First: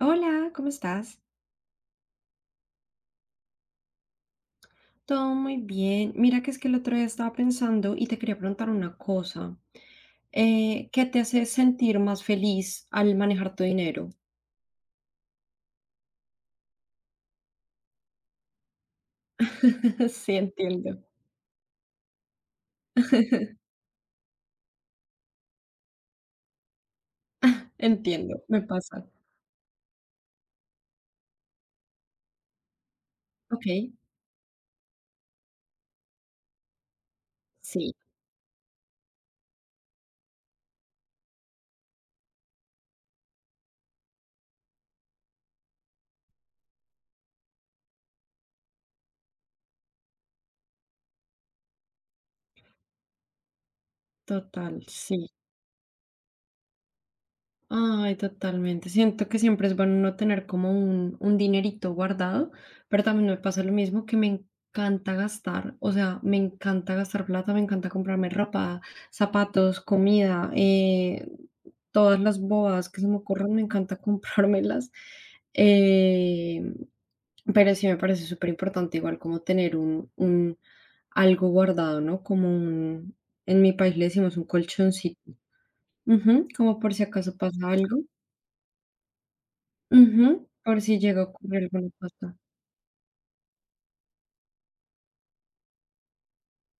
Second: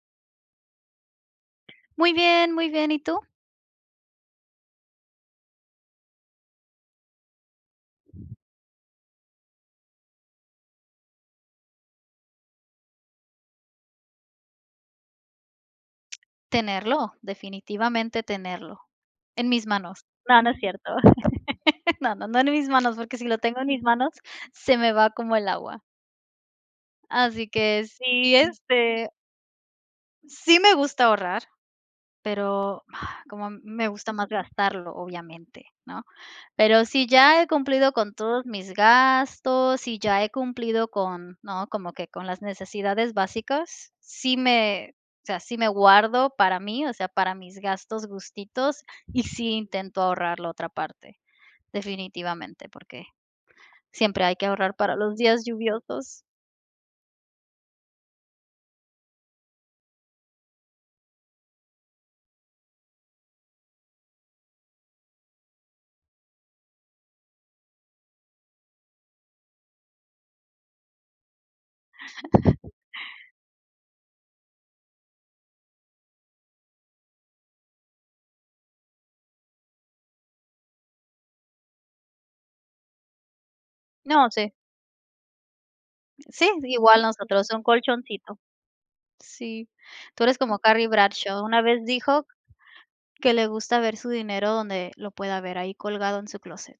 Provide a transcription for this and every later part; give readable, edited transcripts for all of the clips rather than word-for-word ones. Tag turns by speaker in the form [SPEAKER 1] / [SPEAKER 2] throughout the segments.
[SPEAKER 1] Hola, ¿cómo estás?
[SPEAKER 2] Muy bien, ¿y tú?
[SPEAKER 1] Todo muy bien. Mira que es que el otro día estaba pensando y te quería preguntar una cosa. ¿Qué te hace sentir más feliz al manejar tu dinero?
[SPEAKER 2] Tenerlo, definitivamente tenerlo, en mis manos.
[SPEAKER 1] Sí,
[SPEAKER 2] No, no es cierto.
[SPEAKER 1] entiendo,
[SPEAKER 2] No, no, no en mis manos, porque si lo tengo en mis manos, se me va como el agua. Así que sí,
[SPEAKER 1] entiendo, me pasa.
[SPEAKER 2] sí me gusta ahorrar, pero como
[SPEAKER 1] Ok,
[SPEAKER 2] me gusta más gastarlo, obviamente, ¿no? Pero si ya he cumplido
[SPEAKER 1] sí,
[SPEAKER 2] con todos mis gastos, si ya he cumplido con, ¿no? Como que con las necesidades básicas, sí me, o sea, sí me guardo para mí, o sea, para mis gastos gustitos y sí intento ahorrar la otra parte, definitivamente, porque siempre hay que ahorrar
[SPEAKER 1] total,
[SPEAKER 2] para los
[SPEAKER 1] sí.
[SPEAKER 2] días lluviosos.
[SPEAKER 1] Ay, totalmente. Siento que siempre es bueno no tener como un dinerito guardado, pero también me pasa lo mismo que me encanta gastar, o sea, me encanta gastar plata, me encanta comprarme ropa, zapatos, comida, todas las bobadas que se me ocurran, me encanta comprármelas. Eh, pero sí me parece súper importante igual como tener un algo guardado, ¿no? Como en mi país le
[SPEAKER 2] No,
[SPEAKER 1] decimos un
[SPEAKER 2] sí,
[SPEAKER 1] colchoncito. Ujú,
[SPEAKER 2] sí,
[SPEAKER 1] como por
[SPEAKER 2] igual
[SPEAKER 1] si acaso
[SPEAKER 2] nosotros, un
[SPEAKER 1] pasa algo.
[SPEAKER 2] colchoncito. Sí, tú eres
[SPEAKER 1] Ujú,
[SPEAKER 2] como
[SPEAKER 1] por
[SPEAKER 2] Carrie
[SPEAKER 1] si llega a
[SPEAKER 2] Bradshaw, una
[SPEAKER 1] ocurrir
[SPEAKER 2] vez
[SPEAKER 1] alguna
[SPEAKER 2] dijo
[SPEAKER 1] cosa.
[SPEAKER 2] que le gusta ver su dinero donde lo pueda ver, ahí colgado en su closet.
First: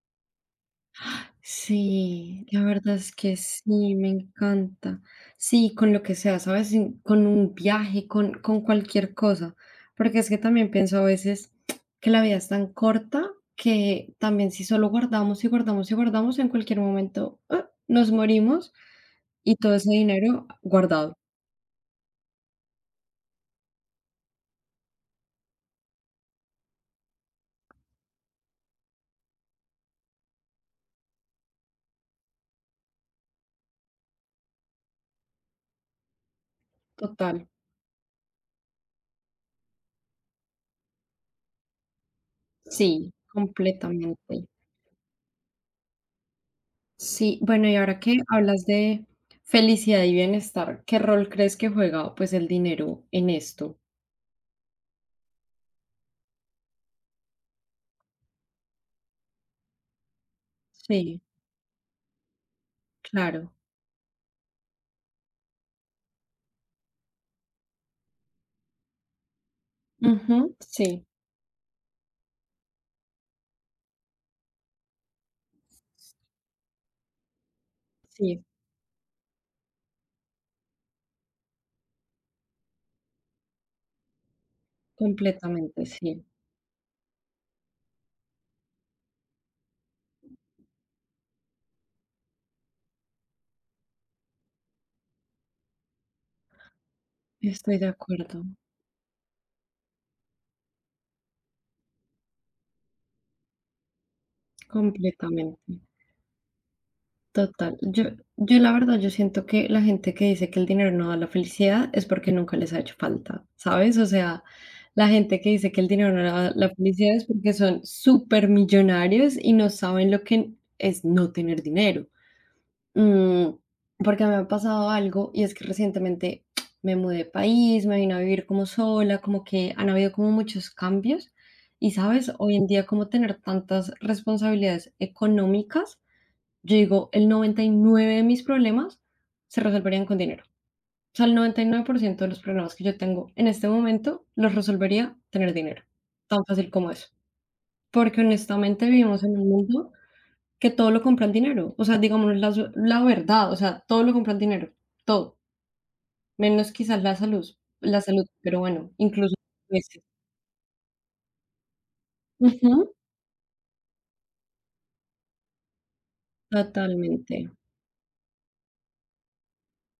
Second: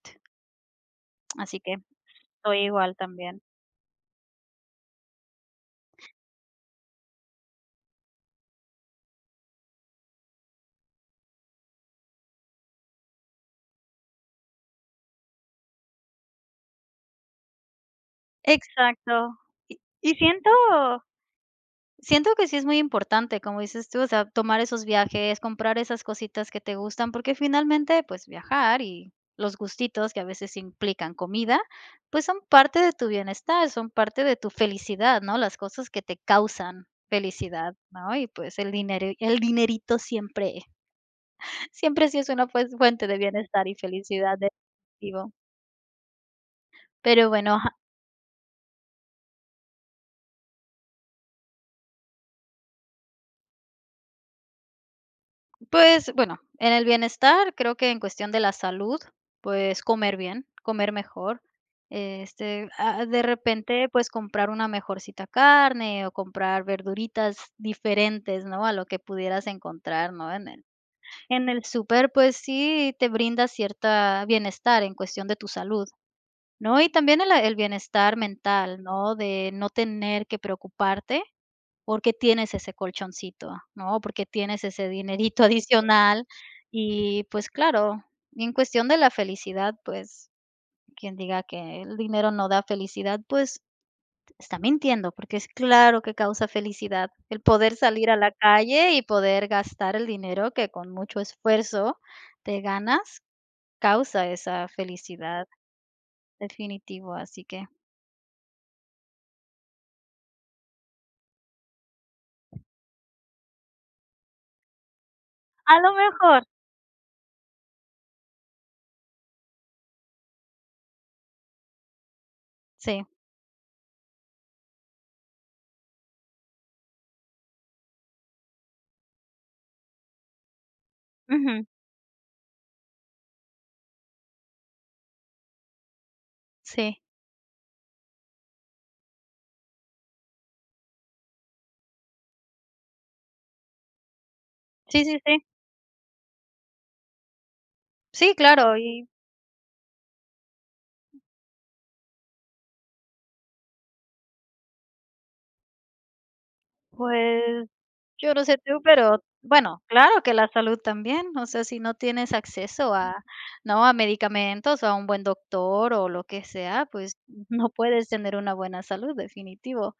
[SPEAKER 2] Así que
[SPEAKER 1] Sí, la
[SPEAKER 2] estoy igual
[SPEAKER 1] verdad es que
[SPEAKER 2] también.
[SPEAKER 1] sí, me encanta. Sí, con lo que sea, ¿sabes? Con un viaje, con cualquier cosa. Porque es que también pienso a veces que la vida es tan corta que también si solo guardamos y guardamos y guardamos, en cualquier momento ¡ah, nos morimos
[SPEAKER 2] Exacto.
[SPEAKER 1] y todo
[SPEAKER 2] Y
[SPEAKER 1] ese
[SPEAKER 2] y
[SPEAKER 1] dinero
[SPEAKER 2] siento
[SPEAKER 1] guardado!
[SPEAKER 2] siento que sí es muy importante, como dices tú, o sea, tomar esos viajes, comprar esas cositas que te gustan, porque finalmente, pues, viajar y los gustitos que a veces implican comida, pues, son parte de tu bienestar, son parte de tu felicidad, ¿no? Las cosas que te causan
[SPEAKER 1] Total.
[SPEAKER 2] felicidad, ¿no? Y, pues, el dinero, el dinerito siempre siempre sí es una, pues, fuente
[SPEAKER 1] Sí,
[SPEAKER 2] de bienestar y felicidad
[SPEAKER 1] completamente.
[SPEAKER 2] de vivo. Pero
[SPEAKER 1] Sí,
[SPEAKER 2] bueno,
[SPEAKER 1] bueno, y ahora que hablas de felicidad y bienestar, ¿qué rol crees que juega pues el dinero en esto?
[SPEAKER 2] pues, bueno, en el bienestar, creo que en cuestión de la salud, pues comer bien, comer
[SPEAKER 1] Sí,
[SPEAKER 2] mejor. De
[SPEAKER 1] claro.
[SPEAKER 2] repente, pues comprar una mejorcita carne o comprar verduritas diferentes, ¿no? A lo que pudieras encontrar, ¿no?
[SPEAKER 1] Ujú, sí,
[SPEAKER 2] En el súper, pues sí te brinda cierta bienestar en cuestión de tu salud, ¿no? Y también el bienestar
[SPEAKER 1] sí,
[SPEAKER 2] mental, ¿no? De no tener que preocuparte porque tienes ese colchoncito, ¿no? Porque tienes ese dinerito
[SPEAKER 1] completamente, sí.
[SPEAKER 2] adicional. Y, pues, claro, y en cuestión de la felicidad, pues, quien diga que el dinero no da felicidad, pues, está mintiendo, porque es claro que causa felicidad el poder
[SPEAKER 1] Estoy de
[SPEAKER 2] salir a la
[SPEAKER 1] acuerdo,
[SPEAKER 2] calle y poder gastar el dinero que con mucho esfuerzo te ganas, causa esa felicidad,
[SPEAKER 1] completamente.
[SPEAKER 2] definitivo, así que
[SPEAKER 1] Total. Yo la verdad, yo siento que la gente que dice que el dinero no da la felicidad es porque nunca les ha hecho falta, ¿sabes? O sea, la gente que dice
[SPEAKER 2] a
[SPEAKER 1] que el
[SPEAKER 2] lo
[SPEAKER 1] dinero no
[SPEAKER 2] mejor,
[SPEAKER 1] da la felicidad es porque son súper millonarios y no saben lo que es no tener dinero.
[SPEAKER 2] sí,
[SPEAKER 1] Mm, porque me ha pasado algo y es que recientemente me mudé de país, me vine a vivir como sola, como que han habido como muchos cambios
[SPEAKER 2] ujú,
[SPEAKER 1] y sabes, hoy en día como tener tantas responsabilidades económicas, yo
[SPEAKER 2] sí,
[SPEAKER 1] digo, el 99 de mis problemas se resolverían con dinero. O sea, el 99% de los problemas que yo tengo en este momento los
[SPEAKER 2] sí,
[SPEAKER 1] resolvería
[SPEAKER 2] sí, sí.
[SPEAKER 1] tener dinero. Tan fácil como eso. Porque
[SPEAKER 2] Sí, claro,
[SPEAKER 1] honestamente
[SPEAKER 2] y
[SPEAKER 1] vivimos en un mundo que todo lo compran dinero. O sea, digamos la verdad, o sea, todo lo compran dinero, todo, menos quizás
[SPEAKER 2] pues
[SPEAKER 1] la salud,
[SPEAKER 2] yo no sé
[SPEAKER 1] pero
[SPEAKER 2] tú,
[SPEAKER 1] bueno,
[SPEAKER 2] pero
[SPEAKER 1] incluso a
[SPEAKER 2] bueno,
[SPEAKER 1] veces.
[SPEAKER 2] claro que la salud también, o sea, si no tienes
[SPEAKER 1] Ujú,
[SPEAKER 2] acceso a, ¿no? A medicamentos, a un buen doctor o lo que sea, pues
[SPEAKER 1] totalmente,
[SPEAKER 2] no puedes tener una buena salud, definitivo.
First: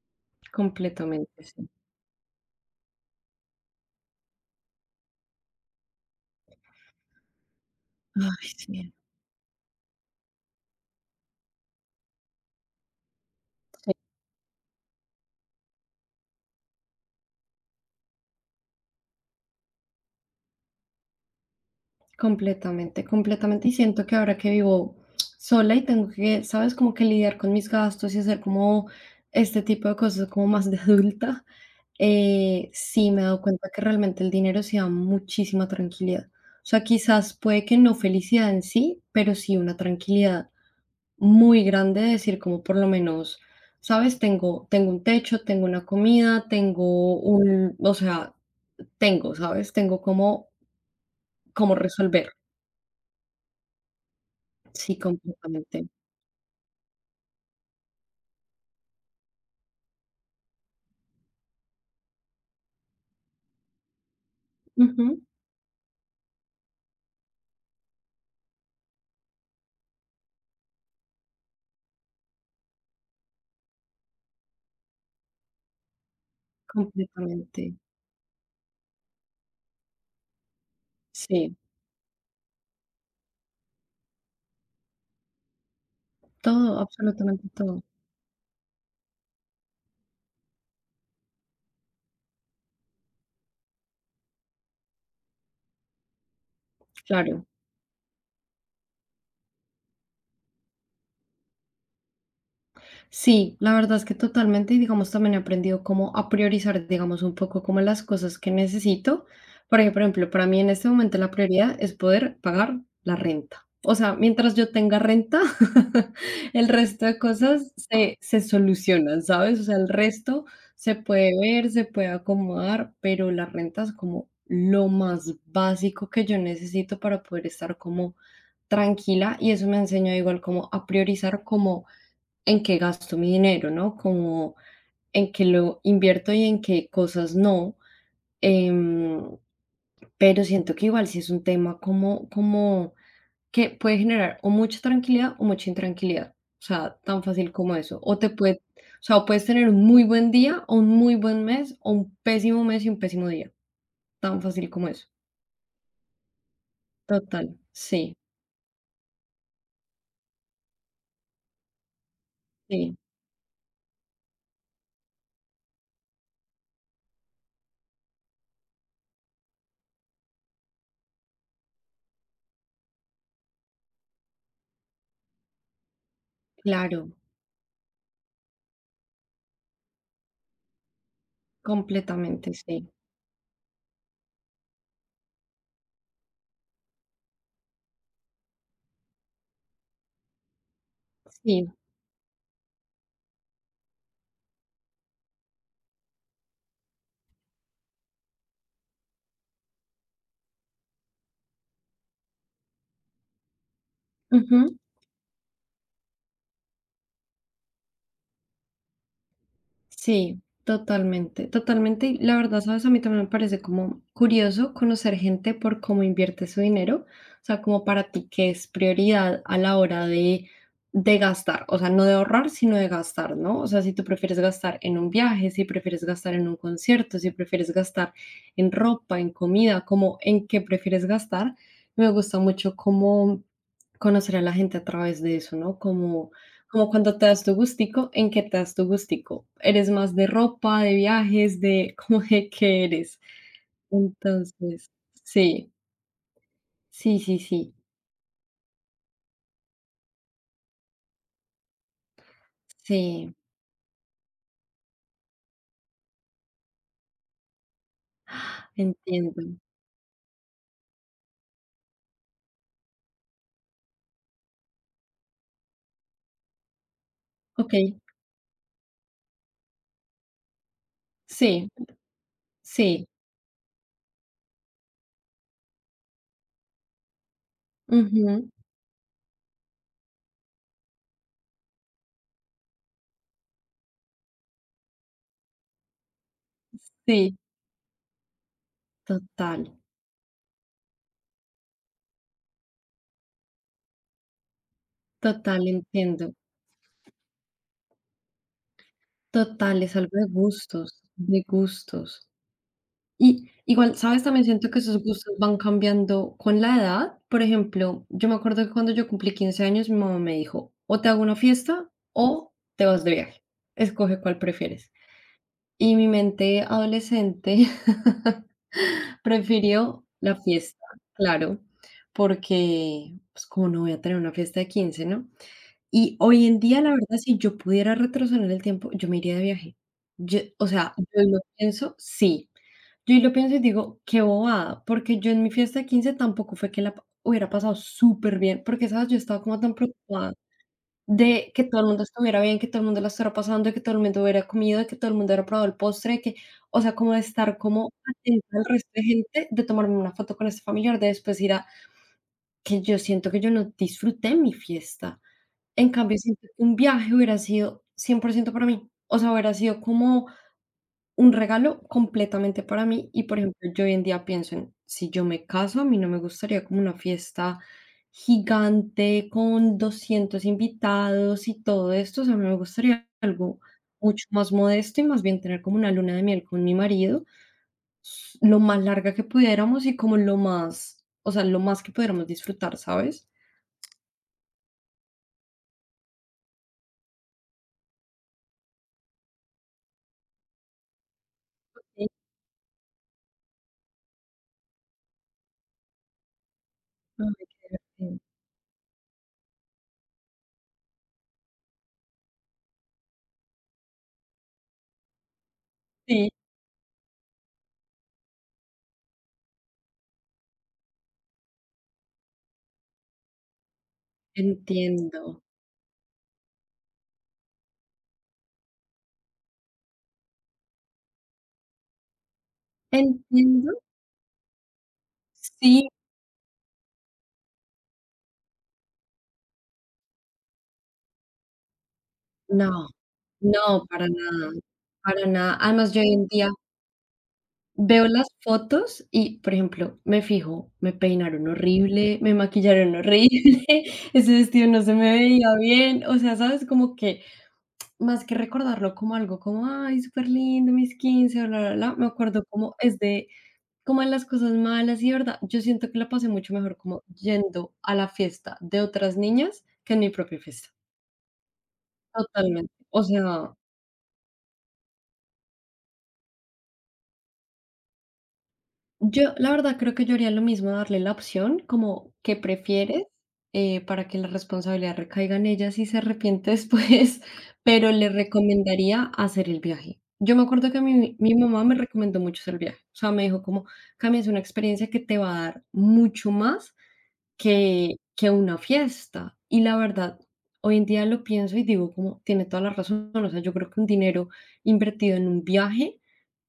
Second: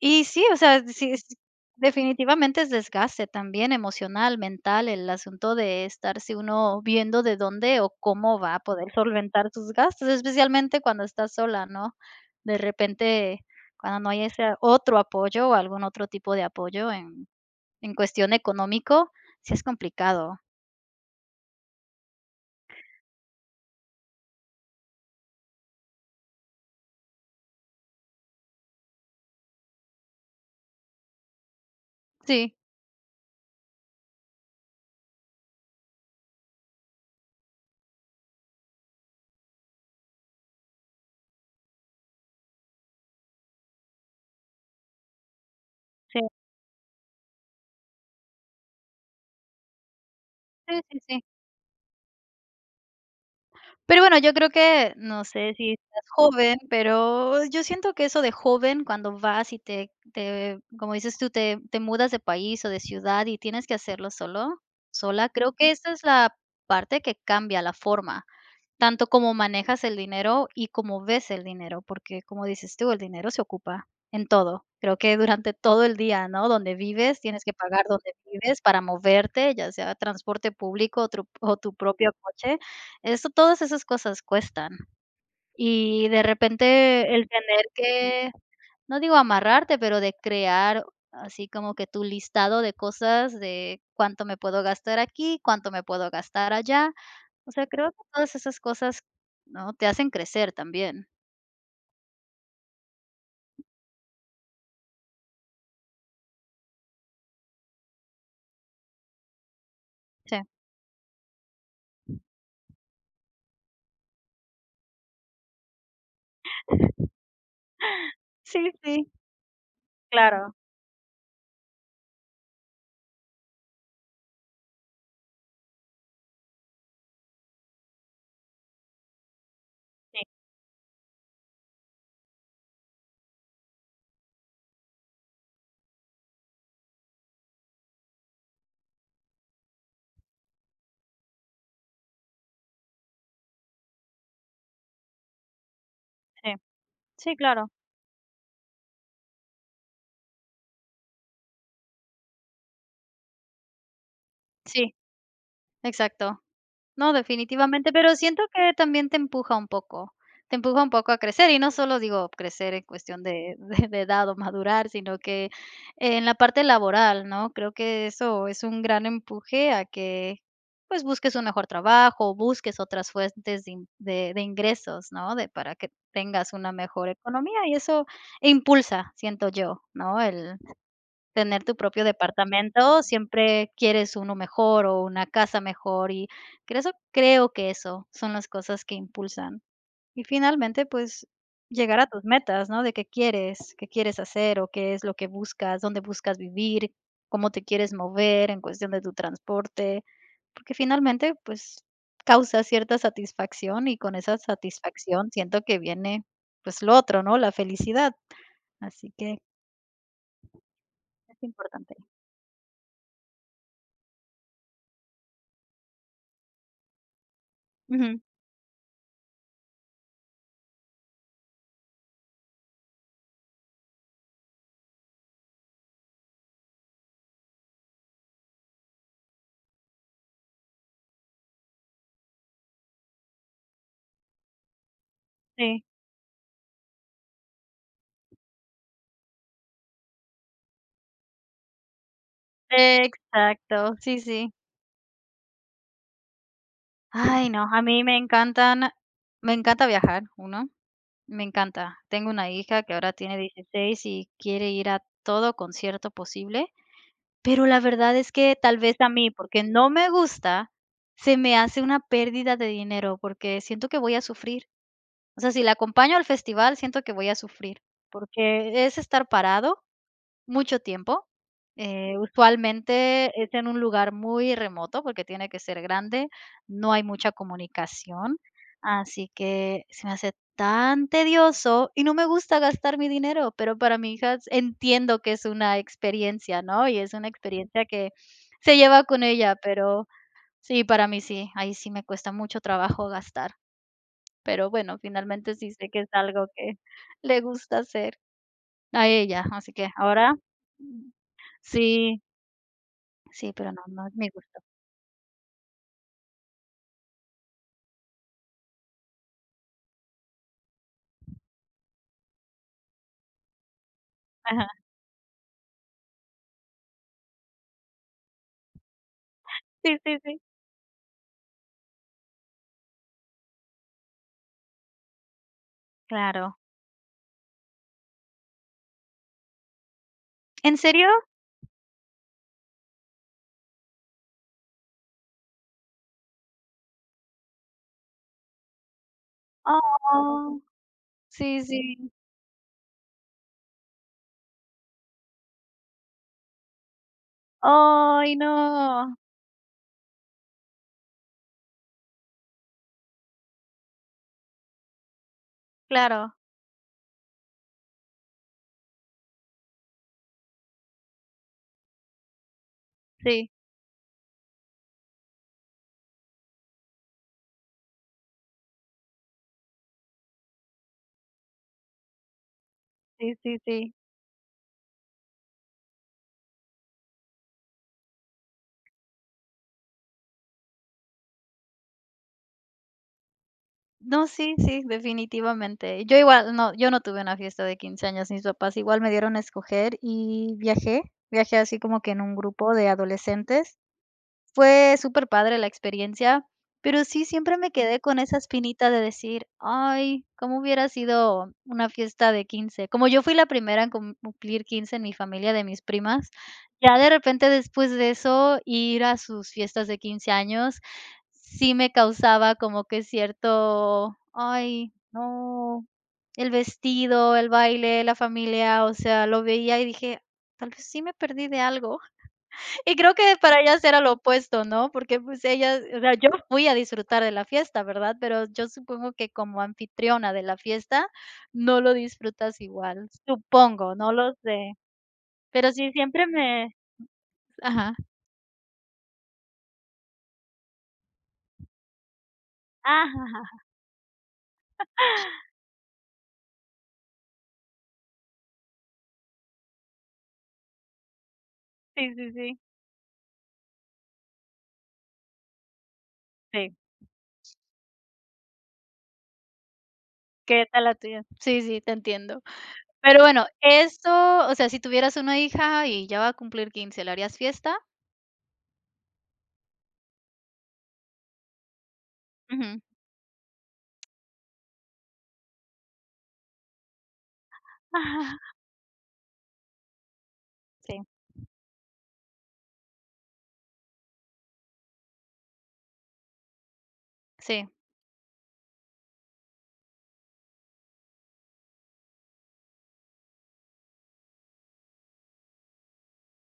[SPEAKER 2] Y sí, o sea, sí,
[SPEAKER 1] completamente, sí.
[SPEAKER 2] definitivamente es desgaste también emocional, mental, el asunto de estarse uno viendo de dónde o cómo
[SPEAKER 1] Ay,
[SPEAKER 2] va a poder
[SPEAKER 1] sí.
[SPEAKER 2] solventar tus gastos, especialmente cuando estás sola, ¿no? De repente, cuando no hay ese otro apoyo o algún otro tipo de apoyo en cuestión económico, sí es complicado.
[SPEAKER 1] Completamente, completamente. Y siento que ahora que vivo sola y tengo que, sabes, como que lidiar con mis gastos y hacer como este tipo de cosas como más de adulta,
[SPEAKER 2] Sí,
[SPEAKER 1] sí me he dado cuenta que realmente el dinero sí da muchísima tranquilidad. O sea, quizás puede que no felicidad en sí, pero sí una tranquilidad muy grande de decir como por lo menos, sabes, tengo un techo, tengo una
[SPEAKER 2] sí.
[SPEAKER 1] comida, tengo un, o sea, tengo, sabes, tengo como,
[SPEAKER 2] Sí, sí, sí.
[SPEAKER 1] como resolver.
[SPEAKER 2] Pero bueno, yo creo que,
[SPEAKER 1] Sí,
[SPEAKER 2] no sé si
[SPEAKER 1] completamente.
[SPEAKER 2] estás joven, pero yo siento que eso de joven, cuando vas y te, como dices tú, te mudas de país o de ciudad y tienes que hacerlo solo,
[SPEAKER 1] Ujú,
[SPEAKER 2] sola, creo que esa es la parte que cambia la forma. Tanto como manejas el dinero y como ves el dinero, porque como dices tú, el dinero se ocupa en todo. Creo que durante todo el día, ¿no? Donde vives, tienes que
[SPEAKER 1] completamente.
[SPEAKER 2] pagar donde vives para moverte, ya sea transporte público
[SPEAKER 1] Sí,
[SPEAKER 2] o tu propio coche. Eso todas esas cosas cuestan. Y de
[SPEAKER 1] todo,
[SPEAKER 2] repente el
[SPEAKER 1] absolutamente
[SPEAKER 2] tener
[SPEAKER 1] todo.
[SPEAKER 2] que no digo amarrarte, pero de crear así como que tu listado de cosas de cuánto me puedo gastar aquí, cuánto me puedo gastar allá.
[SPEAKER 1] Claro.
[SPEAKER 2] O sea, creo que todas esas cosas, ¿no? Te hacen crecer también.
[SPEAKER 1] Sí, la verdad es que totalmente, y digamos, también he aprendido como a priorizar, digamos, un poco como las cosas que necesito. Porque, por ejemplo,
[SPEAKER 2] Sí.
[SPEAKER 1] para mí en este momento la prioridad es poder pagar la renta. O sea, mientras yo tenga renta, el resto de cosas se
[SPEAKER 2] Sí, sí,
[SPEAKER 1] solucionan, ¿sabes? O sea, el resto
[SPEAKER 2] claro.
[SPEAKER 1] se puede ver, se puede acomodar, pero la renta es como lo más básico que yo necesito para poder estar como tranquila y eso me enseñó
[SPEAKER 2] Sí,
[SPEAKER 1] igual como a priorizar como en qué gasto mi dinero, ¿no? Como en qué lo invierto y en qué cosas no. em, pero siento que igual sí es un tema como que puede generar o mucha tranquilidad o mucha intranquilidad.
[SPEAKER 2] sí.
[SPEAKER 1] O sea, tan
[SPEAKER 2] Sí,
[SPEAKER 1] fácil
[SPEAKER 2] claro.
[SPEAKER 1] como eso. O te puede, o sea, o puedes tener un muy buen día o un muy buen mes o un pésimo mes y un pésimo día. Tan fácil como
[SPEAKER 2] Sí,
[SPEAKER 1] eso.
[SPEAKER 2] exacto. No,
[SPEAKER 1] Total.
[SPEAKER 2] definitivamente,
[SPEAKER 1] Sí,
[SPEAKER 2] pero siento que también te empuja un poco, te empuja un poco a crecer, y no solo digo crecer en
[SPEAKER 1] sí,
[SPEAKER 2] cuestión de de edad o madurar, sino que en la parte laboral, ¿no? Creo que eso es un gran empuje a que, pues, busques un mejor trabajo, busques otras fuentes de ingresos, ¿no? De para que tengas una mejor
[SPEAKER 1] claro.
[SPEAKER 2] economía, y eso impulsa, siento yo, ¿no? El tener tu propio
[SPEAKER 1] Completamente, sí.
[SPEAKER 2] departamento, siempre quieres uno mejor o una casa mejor, y creo que eso son las cosas que impulsan. Y finalmente, pues,
[SPEAKER 1] Sí.
[SPEAKER 2] llegar a tus metas, ¿no? De qué quieres hacer o qué es lo que buscas, dónde buscas vivir, cómo te quieres mover en cuestión de tu transporte, porque finalmente, pues, causa cierta satisfacción y con esa
[SPEAKER 1] Ujú.
[SPEAKER 2] satisfacción siento que viene, pues, lo otro, ¿no? La felicidad, así que
[SPEAKER 1] Sí,
[SPEAKER 2] es
[SPEAKER 1] totalmente,
[SPEAKER 2] importante.
[SPEAKER 1] totalmente. Y la verdad, sabes, a mí también me parece como curioso conocer gente por cómo invierte su dinero, o sea, como para
[SPEAKER 2] Ujú,
[SPEAKER 1] ti qué es prioridad a la hora de gastar, o sea, no de ahorrar, sino de gastar, ¿no? O sea, si tú prefieres gastar en un viaje, si prefieres gastar en un concierto, si prefieres gastar en ropa, en comida, como en qué prefieres gastar. Me gusta mucho cómo conocer a la gente a través de eso, ¿no?
[SPEAKER 2] sí.
[SPEAKER 1] Como cuando te das tu gustico, ¿en qué te das tu gustico? ¿Eres más de ropa, de viajes, de cómo de qué eres?
[SPEAKER 2] Exacto, sí, sí.
[SPEAKER 1] Entonces, sí, sí, sí,
[SPEAKER 2] Ay, no,
[SPEAKER 1] sí,
[SPEAKER 2] a mí me encantan me encanta viajar, ¿Uno? Me encanta. Tengo una hija que ahora
[SPEAKER 1] sí,
[SPEAKER 2] tiene 16 y quiere ir a todo concierto posible, pero la verdad es que tal vez a mí,
[SPEAKER 1] entiendo.
[SPEAKER 2] porque no me gusta, se me hace una pérdida de dinero, porque siento que voy a sufrir. O sea, si la acompaño al festival, siento que voy a sufrir,
[SPEAKER 1] Okey,
[SPEAKER 2] porque es estar parado mucho tiempo,
[SPEAKER 1] sí, sí,
[SPEAKER 2] usualmente es en un lugar muy remoto, porque tiene que ser grande, no hay mucha comunicación,
[SPEAKER 1] ujú,
[SPEAKER 2] así que se me hace tan tedioso y no me gusta gastar mi dinero, pero para mi hija entiendo que es una experiencia, ¿no? Y es una
[SPEAKER 1] sí,
[SPEAKER 2] experiencia que se lleva con ella,
[SPEAKER 1] total,
[SPEAKER 2] pero sí, para mí sí, ahí sí me cuesta mucho trabajo gastar, pero bueno, finalmente
[SPEAKER 1] total,
[SPEAKER 2] sí sé que es
[SPEAKER 1] entiendo.
[SPEAKER 2] algo que le gusta hacer a ella, así
[SPEAKER 1] Total,
[SPEAKER 2] que
[SPEAKER 1] es algo de
[SPEAKER 2] ahora
[SPEAKER 1] gustos, de
[SPEAKER 2] sí,
[SPEAKER 1] gustos. Y
[SPEAKER 2] sí, pero no,
[SPEAKER 1] igual,
[SPEAKER 2] no es
[SPEAKER 1] ¿sabes?
[SPEAKER 2] mi
[SPEAKER 1] También
[SPEAKER 2] gusto.
[SPEAKER 1] siento que esos gustos van cambiando con la edad. Por ejemplo, yo me acuerdo que cuando yo cumplí 15 años, mi mamá me dijo, o te hago una fiesta o te vas de viaje. Escoge cuál
[SPEAKER 2] Ajá.
[SPEAKER 1] prefieres. Y mi mente adolescente
[SPEAKER 2] Sí,
[SPEAKER 1] prefirió
[SPEAKER 2] sí,
[SPEAKER 1] la
[SPEAKER 2] sí,
[SPEAKER 1] fiesta, claro, porque, pues, como no voy a tener una fiesta de quince, ¿no? Y hoy
[SPEAKER 2] claro.
[SPEAKER 1] en día, la verdad, si yo pudiera retroceder el tiempo, yo me iría de viaje. Yo, o
[SPEAKER 2] ¿En
[SPEAKER 1] sea, yo
[SPEAKER 2] serio?
[SPEAKER 1] lo pienso, sí. Yo ahí lo pienso y digo, qué bobada, porque yo en mi fiesta de 15 tampoco fue que la pa hubiera pasado súper bien porque, ¿sabes? Yo estaba como tan preocupada
[SPEAKER 2] Oh,
[SPEAKER 1] de
[SPEAKER 2] sí,
[SPEAKER 1] que todo el mundo
[SPEAKER 2] sí.
[SPEAKER 1] estuviera bien, que todo el mundo la estuviera pasando, de que todo el mundo hubiera comido, de que todo el mundo hubiera probado el postre, de que, o sea, como de estar como
[SPEAKER 2] Ay,
[SPEAKER 1] atenta al resto de
[SPEAKER 2] no.
[SPEAKER 1] gente, de tomarme una foto con este familiar, de después ir a que yo siento que yo no disfruté mi fiesta. En cambio,
[SPEAKER 2] Claro,
[SPEAKER 1] siento que un viaje hubiera sido 100% para mí. O sea, hubiera sido como un regalo completamente para mí. Y, por
[SPEAKER 2] sí,
[SPEAKER 1] ejemplo, yo hoy en día pienso en, si yo me caso, a mí no me gustaría como una fiesta gigante con 200 invitados y todo esto. O sea, a mí me gustaría
[SPEAKER 2] sí, sí,
[SPEAKER 1] algo
[SPEAKER 2] sí.
[SPEAKER 1] mucho más modesto y más bien tener como una luna de miel con mi marido, lo más larga que pudiéramos y como lo más, o sea, lo más que pudiéramos disfrutar, ¿sabes?
[SPEAKER 2] No, sí, sí, definitivamente. Yo igual, no, yo no tuve una fiesta de 15 años, mis papás igual me dieron a escoger y viajé, viajé así como
[SPEAKER 1] Sí.
[SPEAKER 2] que en un grupo de adolescentes. Fue súper padre la experiencia, pero
[SPEAKER 1] Ay,
[SPEAKER 2] sí
[SPEAKER 1] qué
[SPEAKER 2] siempre me quedé con
[SPEAKER 1] divertido.
[SPEAKER 2] esa espinita de decir: "Ay, cómo hubiera sido una fiesta de quince". Como yo fui la primera en cumplir 15 en mi familia de mis primas, ya de repente después de eso, ir a sus fiestas de 15 años, sí me causaba como que cierto: "Ay,
[SPEAKER 1] Entiendo,
[SPEAKER 2] no". El vestido, el baile, la familia, o sea, lo veía y dije: "Tal vez sí me perdí de algo". Y creo que para
[SPEAKER 1] entiendo.
[SPEAKER 2] ellas era lo opuesto, ¿no? Porque, pues, ellas
[SPEAKER 1] Sí,
[SPEAKER 2] o sea, yo fui a disfrutar de la fiesta, ¿verdad? Pero yo supongo que como anfitriona de la fiesta no lo disfrutas
[SPEAKER 1] no,
[SPEAKER 2] igual,
[SPEAKER 1] no,
[SPEAKER 2] supongo,
[SPEAKER 1] para
[SPEAKER 2] no lo
[SPEAKER 1] nada,
[SPEAKER 2] sé.
[SPEAKER 1] para nada.
[SPEAKER 2] Pero sí,
[SPEAKER 1] Además, yo hoy
[SPEAKER 2] siempre
[SPEAKER 1] en día
[SPEAKER 2] me, ajá.
[SPEAKER 1] veo las fotos y, por ejemplo, me fijo, me peinaron horrible, me maquillaron
[SPEAKER 2] Ajá, ajá.
[SPEAKER 1] horrible, ese vestido no se me veía bien, o sea, ¿sabes? Como que más que recordarlo como algo como, ay, superlindo, mis 15, bla, bla, bla, me
[SPEAKER 2] Sí, sí,
[SPEAKER 1] acuerdo
[SPEAKER 2] sí.
[SPEAKER 1] como es de, como en las cosas malas y verdad, yo siento que la pasé mucho
[SPEAKER 2] Sí.
[SPEAKER 1] mejor como yendo a la fiesta de otras niñas que en mi propia
[SPEAKER 2] ¿Qué
[SPEAKER 1] fiesta.
[SPEAKER 2] tal la tuya? Sí, sí, te entiendo.
[SPEAKER 1] Totalmente. O
[SPEAKER 2] Pero bueno,
[SPEAKER 1] sea,
[SPEAKER 2] esto, o sea, si tuvieras una hija y ya va a cumplir 15, ¿le harías fiesta?
[SPEAKER 1] yo la verdad creo que yo haría lo mismo, darle la opción como que
[SPEAKER 2] Ujú.
[SPEAKER 1] prefieres. Para que la responsabilidad recaiga en ella si se arrepiente después, pero le
[SPEAKER 2] Ajá.
[SPEAKER 1] recomendaría hacer el viaje. Yo me acuerdo que
[SPEAKER 2] Sí,
[SPEAKER 1] mi mamá me recomendó mucho hacer el viaje. O sea, me dijo como, Cami, es una experiencia que te va a dar mucho más
[SPEAKER 2] sí,
[SPEAKER 1] que una fiesta. Y la verdad, hoy en día lo pienso y digo como, tiene toda la razón, o sea, yo creo que un dinero invertido en un viaje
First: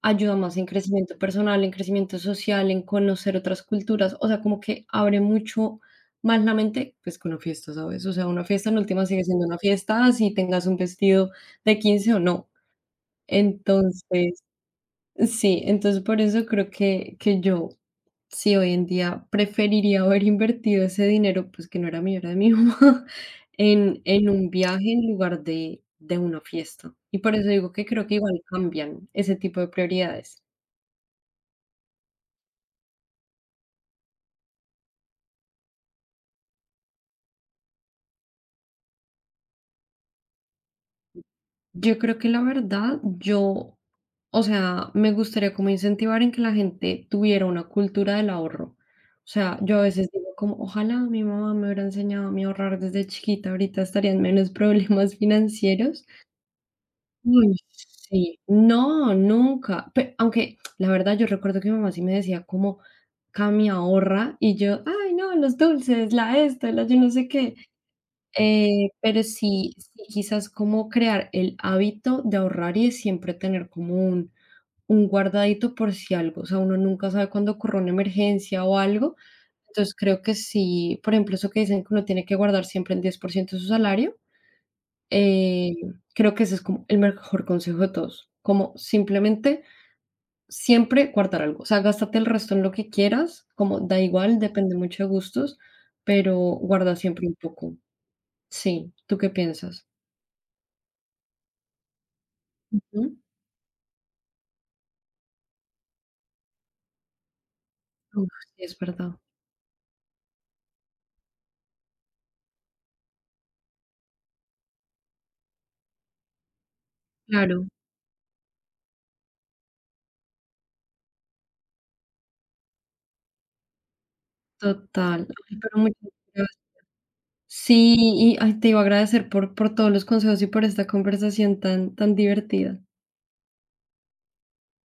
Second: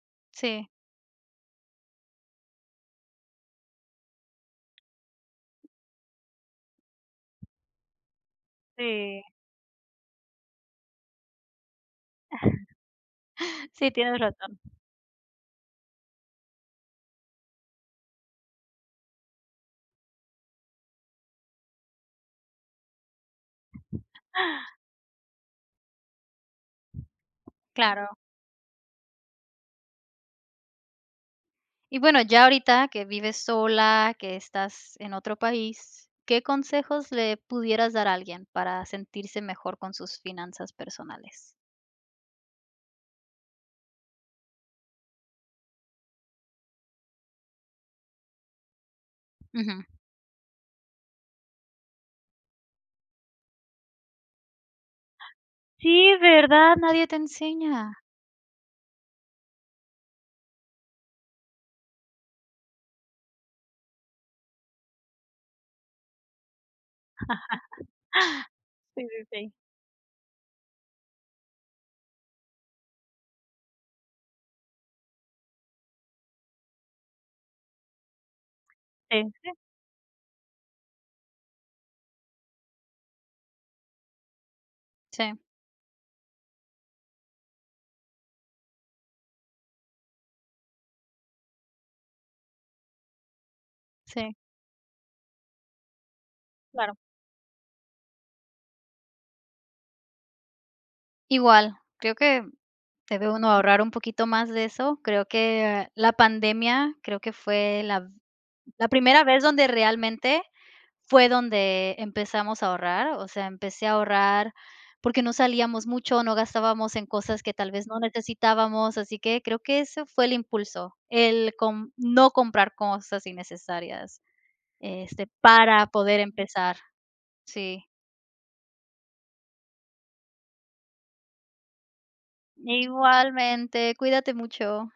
[SPEAKER 1] ayuda más en
[SPEAKER 2] sí.
[SPEAKER 1] crecimiento personal, en crecimiento social, en conocer otras culturas, o sea, como que abre mucho más la mente, pues, que una fiesta, ¿sabes? O sea, una fiesta en última
[SPEAKER 2] Sí.
[SPEAKER 1] sigue siendo una fiesta, así tengas un vestido de 15 o no.
[SPEAKER 2] Sí, tienes
[SPEAKER 1] Entonces.
[SPEAKER 2] razón.
[SPEAKER 1] Sí, entonces por eso creo que yo, sí, hoy en día preferiría haber invertido ese dinero, pues que no era mío, era de mi mamá, en un viaje en lugar de una fiesta. Y por eso digo que
[SPEAKER 2] Claro.
[SPEAKER 1] creo que igual cambian ese tipo de prioridades.
[SPEAKER 2] Y bueno, ya ahorita que vives sola, que estás en otro país, ¿qué consejos le pudieras dar a alguien para sentirse mejor con sus finanzas personales?
[SPEAKER 1] Yo creo que la verdad, yo, o sea, me gustaría como incentivar en que la gente tuviera una cultura del ahorro. O sea, yo
[SPEAKER 2] Ujú.
[SPEAKER 1] a veces digo como, ojalá mi mamá me hubiera enseñado a mí a ahorrar desde chiquita, ahorita estarían menos problemas financieros.
[SPEAKER 2] Sí, ¿verdad? Nadie te
[SPEAKER 1] Uy,
[SPEAKER 2] enseña.
[SPEAKER 1] sí. No, nunca. Pe Aunque la verdad yo recuerdo que mi mamá sí me decía como: "Cami, ahorra", y yo: "Ay, no, los dulces, la esto, la yo no sé qué".
[SPEAKER 2] Sí,
[SPEAKER 1] Pero
[SPEAKER 2] sí, sí,
[SPEAKER 1] sí, sí, quizás como crear el hábito de ahorrar y de siempre tener como un guardadito por si algo, o sea, uno nunca sabe cuándo ocurra una emergencia o algo.
[SPEAKER 2] sí.
[SPEAKER 1] Entonces, creo que sí, por ejemplo, eso que dicen que uno tiene que guardar siempre el 10% de su salario,
[SPEAKER 2] Sí,
[SPEAKER 1] eh, creo que ese es como el mejor consejo de todos, como simplemente siempre guardar algo, o sea, gástate el resto en lo que quieras, como da
[SPEAKER 2] sí,
[SPEAKER 1] igual, depende mucho de gustos, pero guarda
[SPEAKER 2] claro.
[SPEAKER 1] siempre un poco. Sí, ¿tú qué piensas?
[SPEAKER 2] Igual, creo que
[SPEAKER 1] Ujú.
[SPEAKER 2] debe uno ahorrar un poquito más de eso. Creo que la pandemia, creo que fue la
[SPEAKER 1] Uf, sí, es
[SPEAKER 2] La
[SPEAKER 1] verdad.
[SPEAKER 2] primera vez donde realmente fue donde empezamos a ahorrar, o sea, empecé a ahorrar porque no salíamos mucho, no gastábamos en cosas que
[SPEAKER 1] Claro,
[SPEAKER 2] tal vez no necesitábamos, así que creo que ese fue el impulso, el com no comprar cosas innecesarias, este,
[SPEAKER 1] total. Ay, pero
[SPEAKER 2] para
[SPEAKER 1] muchas
[SPEAKER 2] poder
[SPEAKER 1] gracias.
[SPEAKER 2] empezar. Sí.
[SPEAKER 1] Sí, y ay, te iba a agradecer por, todos los consejos y por esta conversación tan, tan divertida.
[SPEAKER 2] Igualmente, cuídate mucho.